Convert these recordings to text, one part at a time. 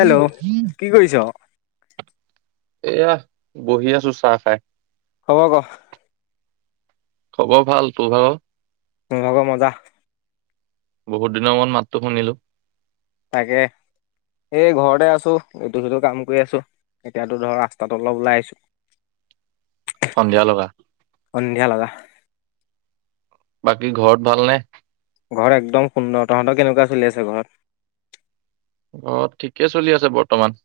Hello কি কৰিছ? এয়া বহি আছো চাহ খাই? খবৰ ক। খবৰ ভাল তোৰ ভাগ । মোৰ ভাগৰ মজা? বহুত দিনৰ মত মাতটো শুনিলো? তাকে এই ঘৰতে আছোঁ এইটো সিটো কাম কৰি আছো এতিয়াতো ধৰ ৰাস্তাত অলপ ওলাই আহিছোঁ? সন্ধিয়া লগা সন্ধিয়া লগা। বাকী ঘৰত ভালনে? ঘৰ একদম সুন্দৰ তহঁতৰ কেনেকুৱা চলি আছে ঘৰত। অ ঠিকে চলি আছে বৰ্তমান।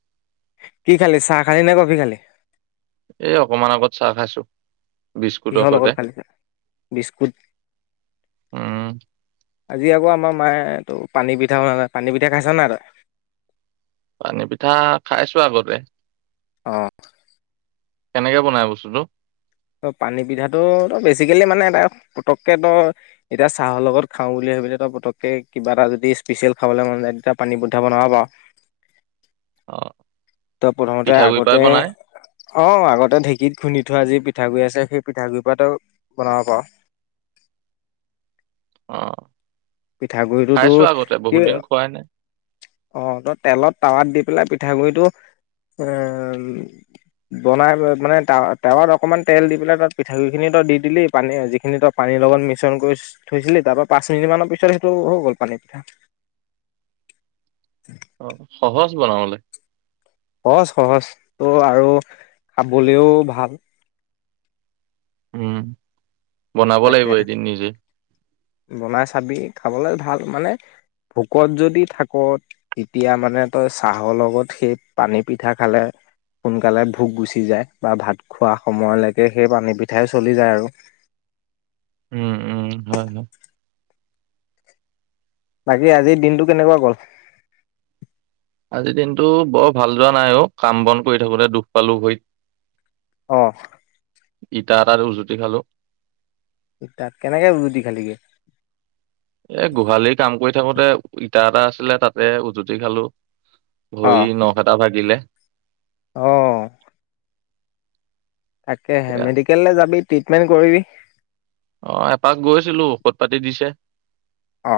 কি খালি চাহ খালি নে কফি খালি। এই অকমান আগত চাহ খাইছো বিস্কুটৰ কিহল লগৰ সৈতে খালে বিস্কুট? উম আজি আকৌ আমাৰ মায়ে তটো পানী পিঠা বনালে পানী পিঠা খাইছ নাই তই। পানী পিঠা খাইছো আগতে? অ কেনেকে বনাই বস্তুটো? ত পানী পিঠাটো তই বেছিকেলি মানে এ পতককৈ তই এতিয়া চাহৰ লগত খাওঁ বুলি ভাবি এ তই পতককৈ কিবা এটা যদি স্পেচিয়েল খাবলৈ মন যায় তেতিয়া পানী পিঠা বনাব পাৰ। অ ত প্ৰথমতে পিঠাগুৰি পৰাই আগতে বনাই অ আগতে ঢেঁকীত খুন্দী। ঠোৱা যি পিঠাগুৰি আছে সেই পিঠাগুৰি পৰাও বনাব পাৰ। অ পিঠাগুৰিটোতো খাইছো আগতে কি বহুত দিন খোৱাই নাই অ ত তেলত টাৱাত দি। পেলাই পিঠাগুৰিটো বনাই মানে তাৱ তাৱাত অকণমান তেল দি পেলাই তাত পিঠাগুৰিখিনি তই দি দিলি পানী যিখিনি তই পানীৰ লগত মিশ্ৰণ কৰি থৈছিলি তাৰ পৰা পাঁচ মিনিট মানৰ পিছত সেইটো হৈ গ'ল পানী পিঠা। অ সহজ বনাবলৈ? সহজ সহজ ত' আৰু খাবলৈও ভাল? উম বনাব লাগিব তাকে এদিন নিজে বনাই চাবি খাবলে ভাল? মানে ভোকত যদি থাক তেতিয়া মানে তই চাহৰ লগত সেই পানী পিঠা খালে সোনকালে ভোক গুচি যায় বা ভাত খোৱা সময়লৈকে সেই পানী পিঠাই চলি যায় আৰু। উম উম হয় হয় বাকী আজিৰ দিনটো কেনেকুৱা গল। আজিৰ দিনটো বৰ ভাল যোৱা নাই অ কাম বন কৰি থাকোতে দুখ পালো ভৰিত? অহ ইটা এটাত উজুতি খালো? তাত কেনেকে উজুতি খালিগে? এ গোহালি কাম কৰি থাকোতে ইটা এটা আছিলে তাতে উজুতি খালো? ভৰি নখ এটা ভাগিলে? অহ তাকেহে এয়া মেডিকেললৈ যাবি? ট্ৰিটমেণ্ট কৰিবি? আহ এপাক গৈছিলো ঔষধ পাতি দিছে? অ।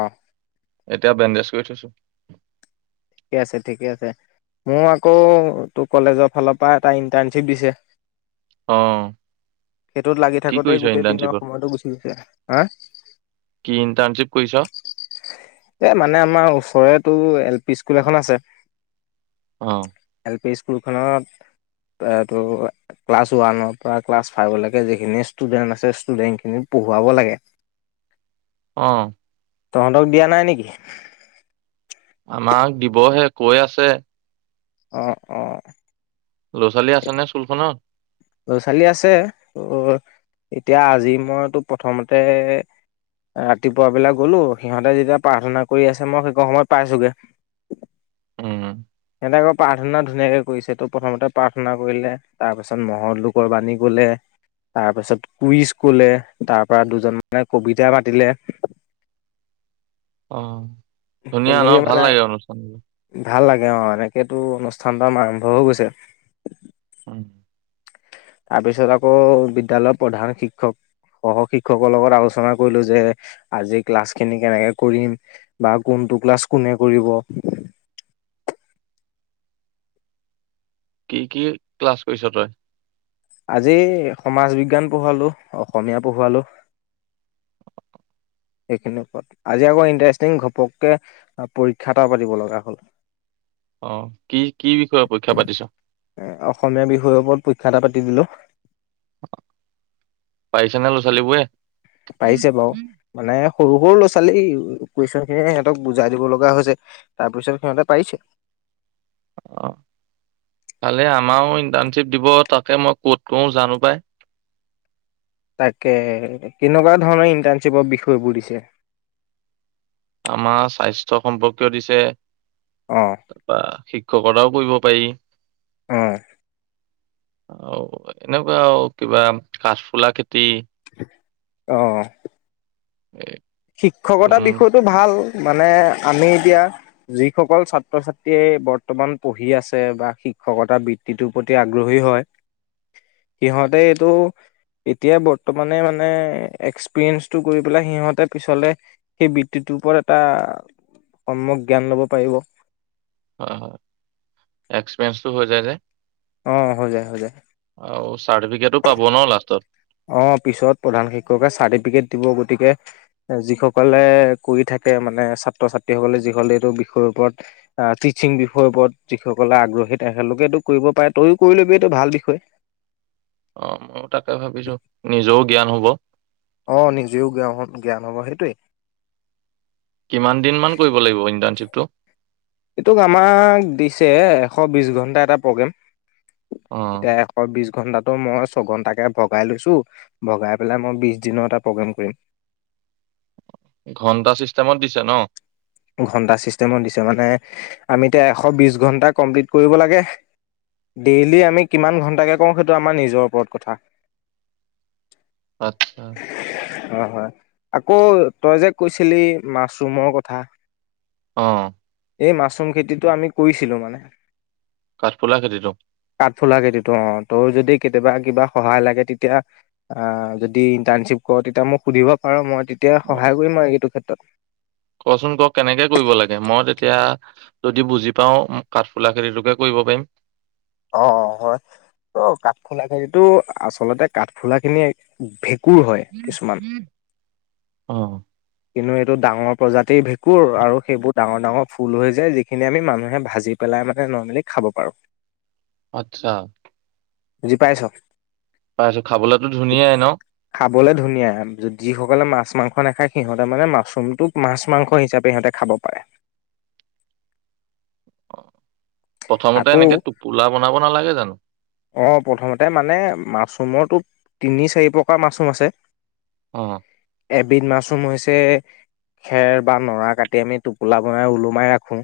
এতিয়া বেণ্ডেজ কৰি থৈছো। ঠিকে আছে, ঠিকে আছে মোৰ আকৌ তোৰ কলেজৰ ফালৰ পৰা এটা ইণ্টাৰ্ণশ্বিপ দিছে। অ সেইটোত লাগি কি থাকোঁতেই কৰিছ গোটেই দিনৰ ইণ্টাৰ্ণশ্বিপত সময়টো গুচি গৈছে। হা- কি ইণ্টাৰ্ণশ্বিপ কৰিছ? এ মানে আমাৰ ওচৰতো এল পি স্কুল এখন আছে- অ এল পি স্কু- স্কুলখনত, এইটো ক্লাছ ওৱানৰ পৰা ক্লাছ ফাইভলৈকে যিখিনি ষ্টুডেণ্ট আছে ষ্টুডেণ্টখিনি পঢ়োৱাব লাগে। অ। তহতক- দিয়া নাই নেকি? আমাক দিবহে কৈ আছে? অ, অ। ল'ৰা ছোৱালী আছে নে স্কুলখনত? ল'ৰা ছোৱালী আছে, ত এতিয়া আজি মইতো প্ৰথমতে ৰাতিপুৱা বেলা গলো সিহঁতে যেতিয়া প্ৰাৰ্থনা কৰি আছে মই সেই সময়ত পাইছোগে। উম। আ প্ৰাৰ্থনা ধুনীয়াকে কৰিছে তো প্ৰথমতে প্ৰাৰ্থনা কৰিলে, তাৰপাছত মহৎ লোকৰ বাণী কলে, তাৰপাছত কুইজ কলে, তাৰ পৰা দুজন মানে কবিতা মাতিলে- অ। ধুনীয়া ন ভাল লাগে অনুষ্ঠান- এ অ এনেকেতো অনুষ্ঠান তাম আৰম্ভ হৈ গৈছে। উম। তাৰ পিছত আকৌ বিদ্যালয়ৰ প্ৰধান শিক্ষক, সহ শিক্ষকৰ লগত আলোচনা কৰিলো যে আজি ক্লাছখিনি কেনেকে কৰিম বা কোনটো ক্লাছ কোনে কৰিব? কি কি ক্লাছ কৰিছ তই? আজি সমাজ বিজ্ঞান পঢ়ালো, অসমীয়া পঢ়োৱালো। সেইখিনিৰ ওপৰত, আজি আকৌ ইণ্টাৰেষ্টিং ঘপককে পৰীক্ষা এটা পাতিব লগা হ'ল। আহ কি কি বিষয়ে পৰীক্ষা পাতিছ? এ অসমীয়া বিষয়ৰ ওপৰত পৰীক্ষা এটা পাতি দিলো। পাৰিছেনে লৰা ছোৱালীবোৰে? পাৰিছে বাৰু, মানে- সৰু সৰু ল'ৰা ছোৱালী এই, কুৱেচন খিনিয়ে সিহঁতক বুজাই দিব লগা হৈছে তাৰ পিছত সিহঁতে পাৰিছে। অ, ভালে আমাৰো ইণ্টাৰ্ণশ্বিপ দিব তাকে মই কত কৰো জানো পাই। তাকে, কেনেকুৱা ধৰণৰ ইন্টাৰ্ণশ্বিপৰ বিষয়বোৰ দিছে। আমাৰ স্বাস্থ্য সম্পৰ্কীয় দিছে। অ তাৰপৰা সে- শিক্ষকতাও কৰিব পাৰি। আহ। অ এনেকুৱা আৰু কিবা কাঠফুলা খেতি। আহ। উ [inaudible] শিক্ষকতাৰ বিষয়টো ভাল। মানে আমি এতিয়া, যিসকল ছাত্ৰ ছাত্ৰীয়ে বৰ্তমান পঢ়ি আছে বা শিক্ষকতা বৃত্তিটোৰ প্ৰতি আগ্ৰহী হয়, সিহঁতে এইটো এতিয়া বৰ্তমানে মানে এক্সপিৰিয়েঞ্চটো কৰি পেলাই সিহঁতে পিছলে, সেই বৃত্তিটোৰ ওপৰত এটা সময়ক জ্ঞান ল'ব পাৰিব। হয় হয় এক্সপিৰিয়েঞ্চটো হৈ যায় যে। অ, হৈ যায়, হৈ যায়। আৰু চাৰ্টিফিকেটো পাব ন লাষ্টত। অ পিছত প্ৰধান শিক্ষকে চাৰ্টিফিকেট দিব গতিকে যিসকলে কৰি থাকে মানে ছাত্ৰ ছাত্ৰীসকলে যিসকলে এইটো বিষয়ৰ ওপৰত টিচিং বিষয়ৰ ওপৰত যিসকলে আগ্ৰহী, তেখেতলোকেতো কৰিব পাৰে তয়ো কৰি লবি এইটো ভাল বিষয়। অ ময়ো তাকে ভাবিছো নিজেও জ্ঞান হব। আহ, নিজেও জ্ঞান জ্ঞান হ'ব সেইটোৱেই। কিমান দিন মান কৰিব লাগিব, ইণ্টাৰ্ণশ্বিপটো? এইটোক আমাক দিছে, এশ বিশ ঘণ্টা এটা প্ৰগ্ৰেম অ এতিয়া এশ বিশ। এক ঘণ্টাটো মই ছঘন্টাকে ভগাই লৈছোঁ, ভগাই পেলাই মই বিশ দিনৰ এটা প্ৰগ্ৰেম কৰিম। ঘন্টা চিষ্টেমত দিছে ন? ঘণ্টা ছিষ্টেমত দিছে মানে আমি এতিয়া এশ বিছ ঘণ্টা কমপ্লিট কৰিব লাগে, ডেইলি আমি কিমান ঘণ্টাকে কওঁ সেইটো আমাৰ নিজৰ ওপৰত কথা। আচ্ছা। হয় হয় আকৌ তই যে কৈছিলি মাছৰুমৰ কথা। আঁ। এই মাছৰুম খেতিটো আমি, কৰিছিলো মানে। কাঠফুলা খেতিটো কাঠফুলা খেতিটো অ, তোৰ যদি কেতিয়াবা কিবা সহায় লাগে। তেতিয়া আহ যদি ইণ্টাৰ্ণশিপ কৰ, তেতিয়া মই সুধিব পাৰো মই। তেতিয়া অ সহায় কৰিম আৰু এইটো ক্ষেত্ৰত। তাত। কচোন ক কেনেকে কৰিব লাগে, মই তেতিয়া যদি বুজি পাওঁ কাঠফুলা খেতিটোকে কৰিব পাৰিম। অ হয় ত কাঠফুলা খেতিটো আচলতে কাঠফুলা খিনি। কোৰ হয় কিছুমান। অ কিন্তু এইটো ডাঙৰ প্ৰজাতিৰ ভেঁকুৰ আৰু সেইবোৰ ডাঙৰ ডাঙৰ ফুল হৈ যায় যিখিনি আমি মানুহে ভাজি পেলাই মানে নৰ্মেলি খাব পাৰোঁ। [unintelligible] বুজি পাইছ পাইছো খাবলেতো ধুনীয়াই ন খাবলৈ ধুনীয়া যিসকলে মাছ মাংস নাখায়। সিহঁতে মানে মাছৰুমটো মাছ মাংস হিচাপে সিহঁতে খাব পাৰে। প্ৰথমতে আকৌ, এনেকে টোপোলা বনাব নালাগে জানো অ প্ৰথমতে মানে মাছ। ৰুমটো তিনি চাৰি প্ৰকাৰ মাছৰুম আছে। অঁ। এবিধ মাছৰুম হৈছে, খেৰ বা নৰা কাটি আমি টোপোলা বনাই ওলোমাই ৰাখোঁ।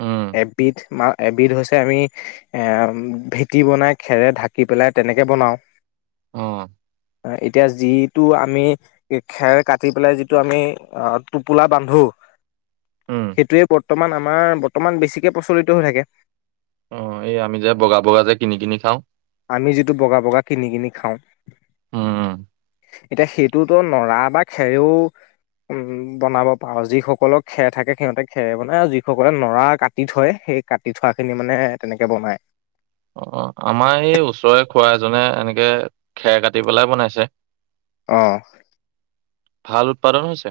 উম এবিধ। ম এবিধ হৈছে, আমি এ ভেটি বনাই খেৰে ঢাকি পেলাই তেনেকে বনাওঁ। অঁ। এতিয়া যিটো আমি, খেৰ কাটি পেলাই যিটো আমি টোপোলা বান্ধো। উম সেইটোৱে। বৰ্তমান আমাৰ বৰ্তমান বেছিকৈ প্ৰচলিত হৈ থাকে। অ এই আমি যে বগা বগা যে কিনি কিনি খাওঁ। আমি যিটো, বগা বগা কিনি কিনি খাওঁ। উম এতিয়া সেইটোতো নৰা বা খেৰেও বনাব পাৰো ।যিসকলৰ খেৰ থাকে সিহঁতে খেৰে বনায় আৰু যিসকলে নৰা কাটি থয় সেই কাটি থোৱাখিনি মানে তেনেকে বনায়। অ অ আমাৰ এই, ওচৰৰে খোৱা এজনে এনেকে খেৰ কাটি পেলাই বনাইছে। আহ। ভাল উৎপাদন হৈছে।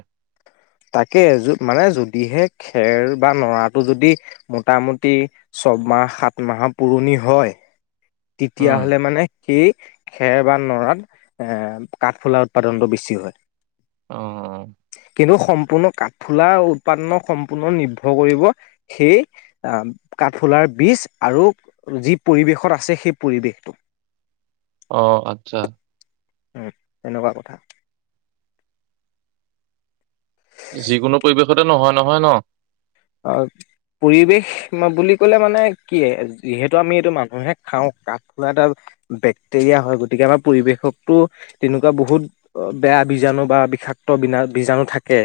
তাকে মানে যদিহে খেল বা লৰাটো যদি হে মোটামুটি ছয়মাহ সাত মাহৰ পুৰণি হয়। উম তেতিয়াাহ'লে মানে কি খেৰ বা নৰাত এ কাঠফুলাৰ উৎপাদনটো বেছি হয়। অ কিন্তু সম্পূৰ্ণ কাঠফুলাৰ উৎপাদন সম্পূৰ্ণ নিৰ্ভৰ কৰিব সেই কাঠফুলাৰ বীজ আৰু যি পৰিৱেশত আছে সেই পৰিৱেশটো আহ আচ্ছা এনেকুৱা কথা যিকোনো পৰিৱেশতে নহয় নহয় ন পৰিৱেশ বুলি কলে মানে কি যিহেতু আমি এইটো মানুহে খাওঁ কাঠ ধৰা এটা বেক্টেৰিয়া হয় গতিকে আমাৰ পৰিৱেশকতো তেনেকুৱা বহুত বেয়া বীজাণু বা বিষাক্ত বিনা বীজাণু থাকে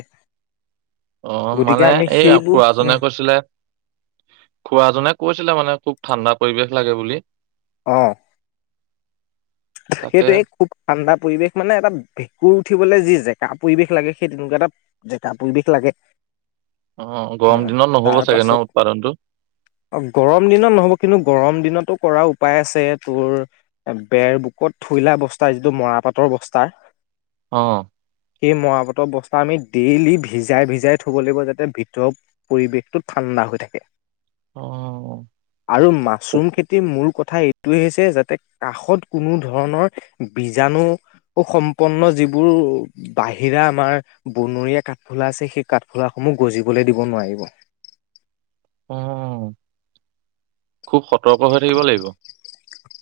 অ গতিকে মানে আমি এই সেইবোৰ আখোৰা জনে উম কৈছিলে খোৱা জনে কৈছিলে মানে খুব ঠাণ্ডা পৰিবেশ লাগে বুলি আহ তাকে সেইটোয়ে খুব ঠাণ্ডা পৰিৱেশ মানে এটা ভেঁকুৰ উঠিবলৈ যি জেকা পৰিৱেশ লাগে সেই তেনেকুৱা এটা জেকা পৰিৱেশ লাগে অ হ গৰম দিনত নহ'ব তাৰ চাগে ন পাছত উৎপাদনটো অ গৰম দিনত নহব কিন্তু গৰম দিনতো কৰা উপায় আছে তোৰ বেৰ কত থুইলা বস্তাৰ যিটো মৰাপাটৰ বস্তাৰ অ সেই মৰাপাতৰ বস্তা আমি ডেইলি ভিজাই ভিজাই থ'ব লাগিব যাতে ভিতৰৰ পৰিৱেশটো ঠাণ্ডা হৈ থাকে। অ আৰু খুব মাছৰুম খেতি মোৰ কথা এইটোৱে হৈছে যাতে কাষত কোনো ধৰণৰ বীজাণু সম্পন্ন যিবোৰ বাহিৰা আমাৰ বনৰীয়া কাঠফুলা আছে সেই কাঠফুলাস সমূহ গজিবলৈ দিব নোৱাৰিব। উম খুব সতৰ্ক হৈ থাকিব লাগিব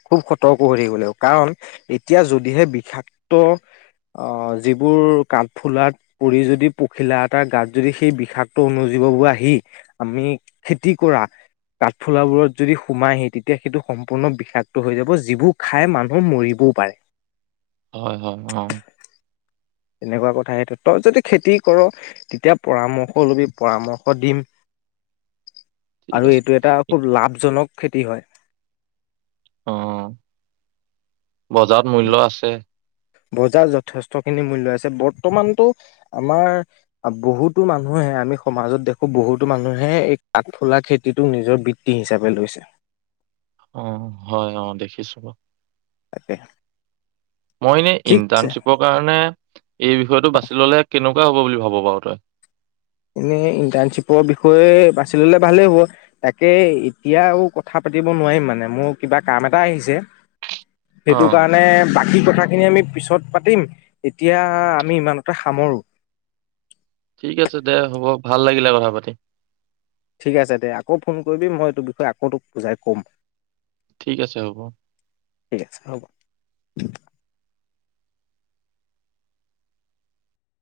খুব সতৰ্ক হৈ থাকিব লাগ কাৰণ এতিয়া যদিহে বিষাক্ত আহ যিবোৰ কাঠফুলাত পৰি যদি পখিলা এটা গাত যদি সেই বিষাক্ত অনুজীৱবোৰ আহি আমি খেতি কৰা কাঠফুলাবোৰত যদি সোমাইহি তেতিয়া সেইটো সম্পূৰ্ণ বিষাক। হৈ যাব যিবোৰ খাই মানুহ মৰিবও পাৰে।, হয় হয় উ তেনেকুৱা কথাই সেইটো তই যদি খেতি কৰ তেতিয়া পৰামৰ্শ ল'বি পৰামৰ্শ দিম ঠিক আৰু আছে এইটো এটা খুব লাভজনক খেতি হয়। অ বজাৰত মূল্য আছে। বজাৰ যথেষ্টখিনি মূল্য আছে বৰ্তমানতো আমাৰ বহুতো মানুহে আমি সমাজত দেখো বহুতো মানুহে এই কাঠফুলা খেতিটোক নিজৰ বৃত্তি হিচাপে লৈছে অ হয় অ দেখিছো বাৰু তাকে মই এনে ঠিক আছে ইণ্টাৰ্ণশ্বিপৰ কাৰণে এই বিষয়টো বাছি ললে কেনেকোৱা হ'ব বুলি ভাব বাৰু তই এনেই ইণ্টাৰ্ণশ্বিপৰ বিষয়ে বাছি ল'লে ভালেই হ'ব তাকে এতিয়া আৰু কথা পাতিব নোৱাৰিম মানে মোৰ কিবা কাম এটা আহিছে অ সেইটো কাৰণে । এ কথাখিনি আমি পিছত পাতিম তেতিয়া আমি ইমানতে সামৰোঁ । ঠিক আছে দে হ'ব ভাল লাগিলে কথা পাতি । ঠিক আছে দে আকৌ ফোন কৰিবি মই টোৰ বিষয়ে আকৌ তোক বুজাই কম । ঠিক আছে হ'ব । ঠিক আছে হ'ব। [inaudible]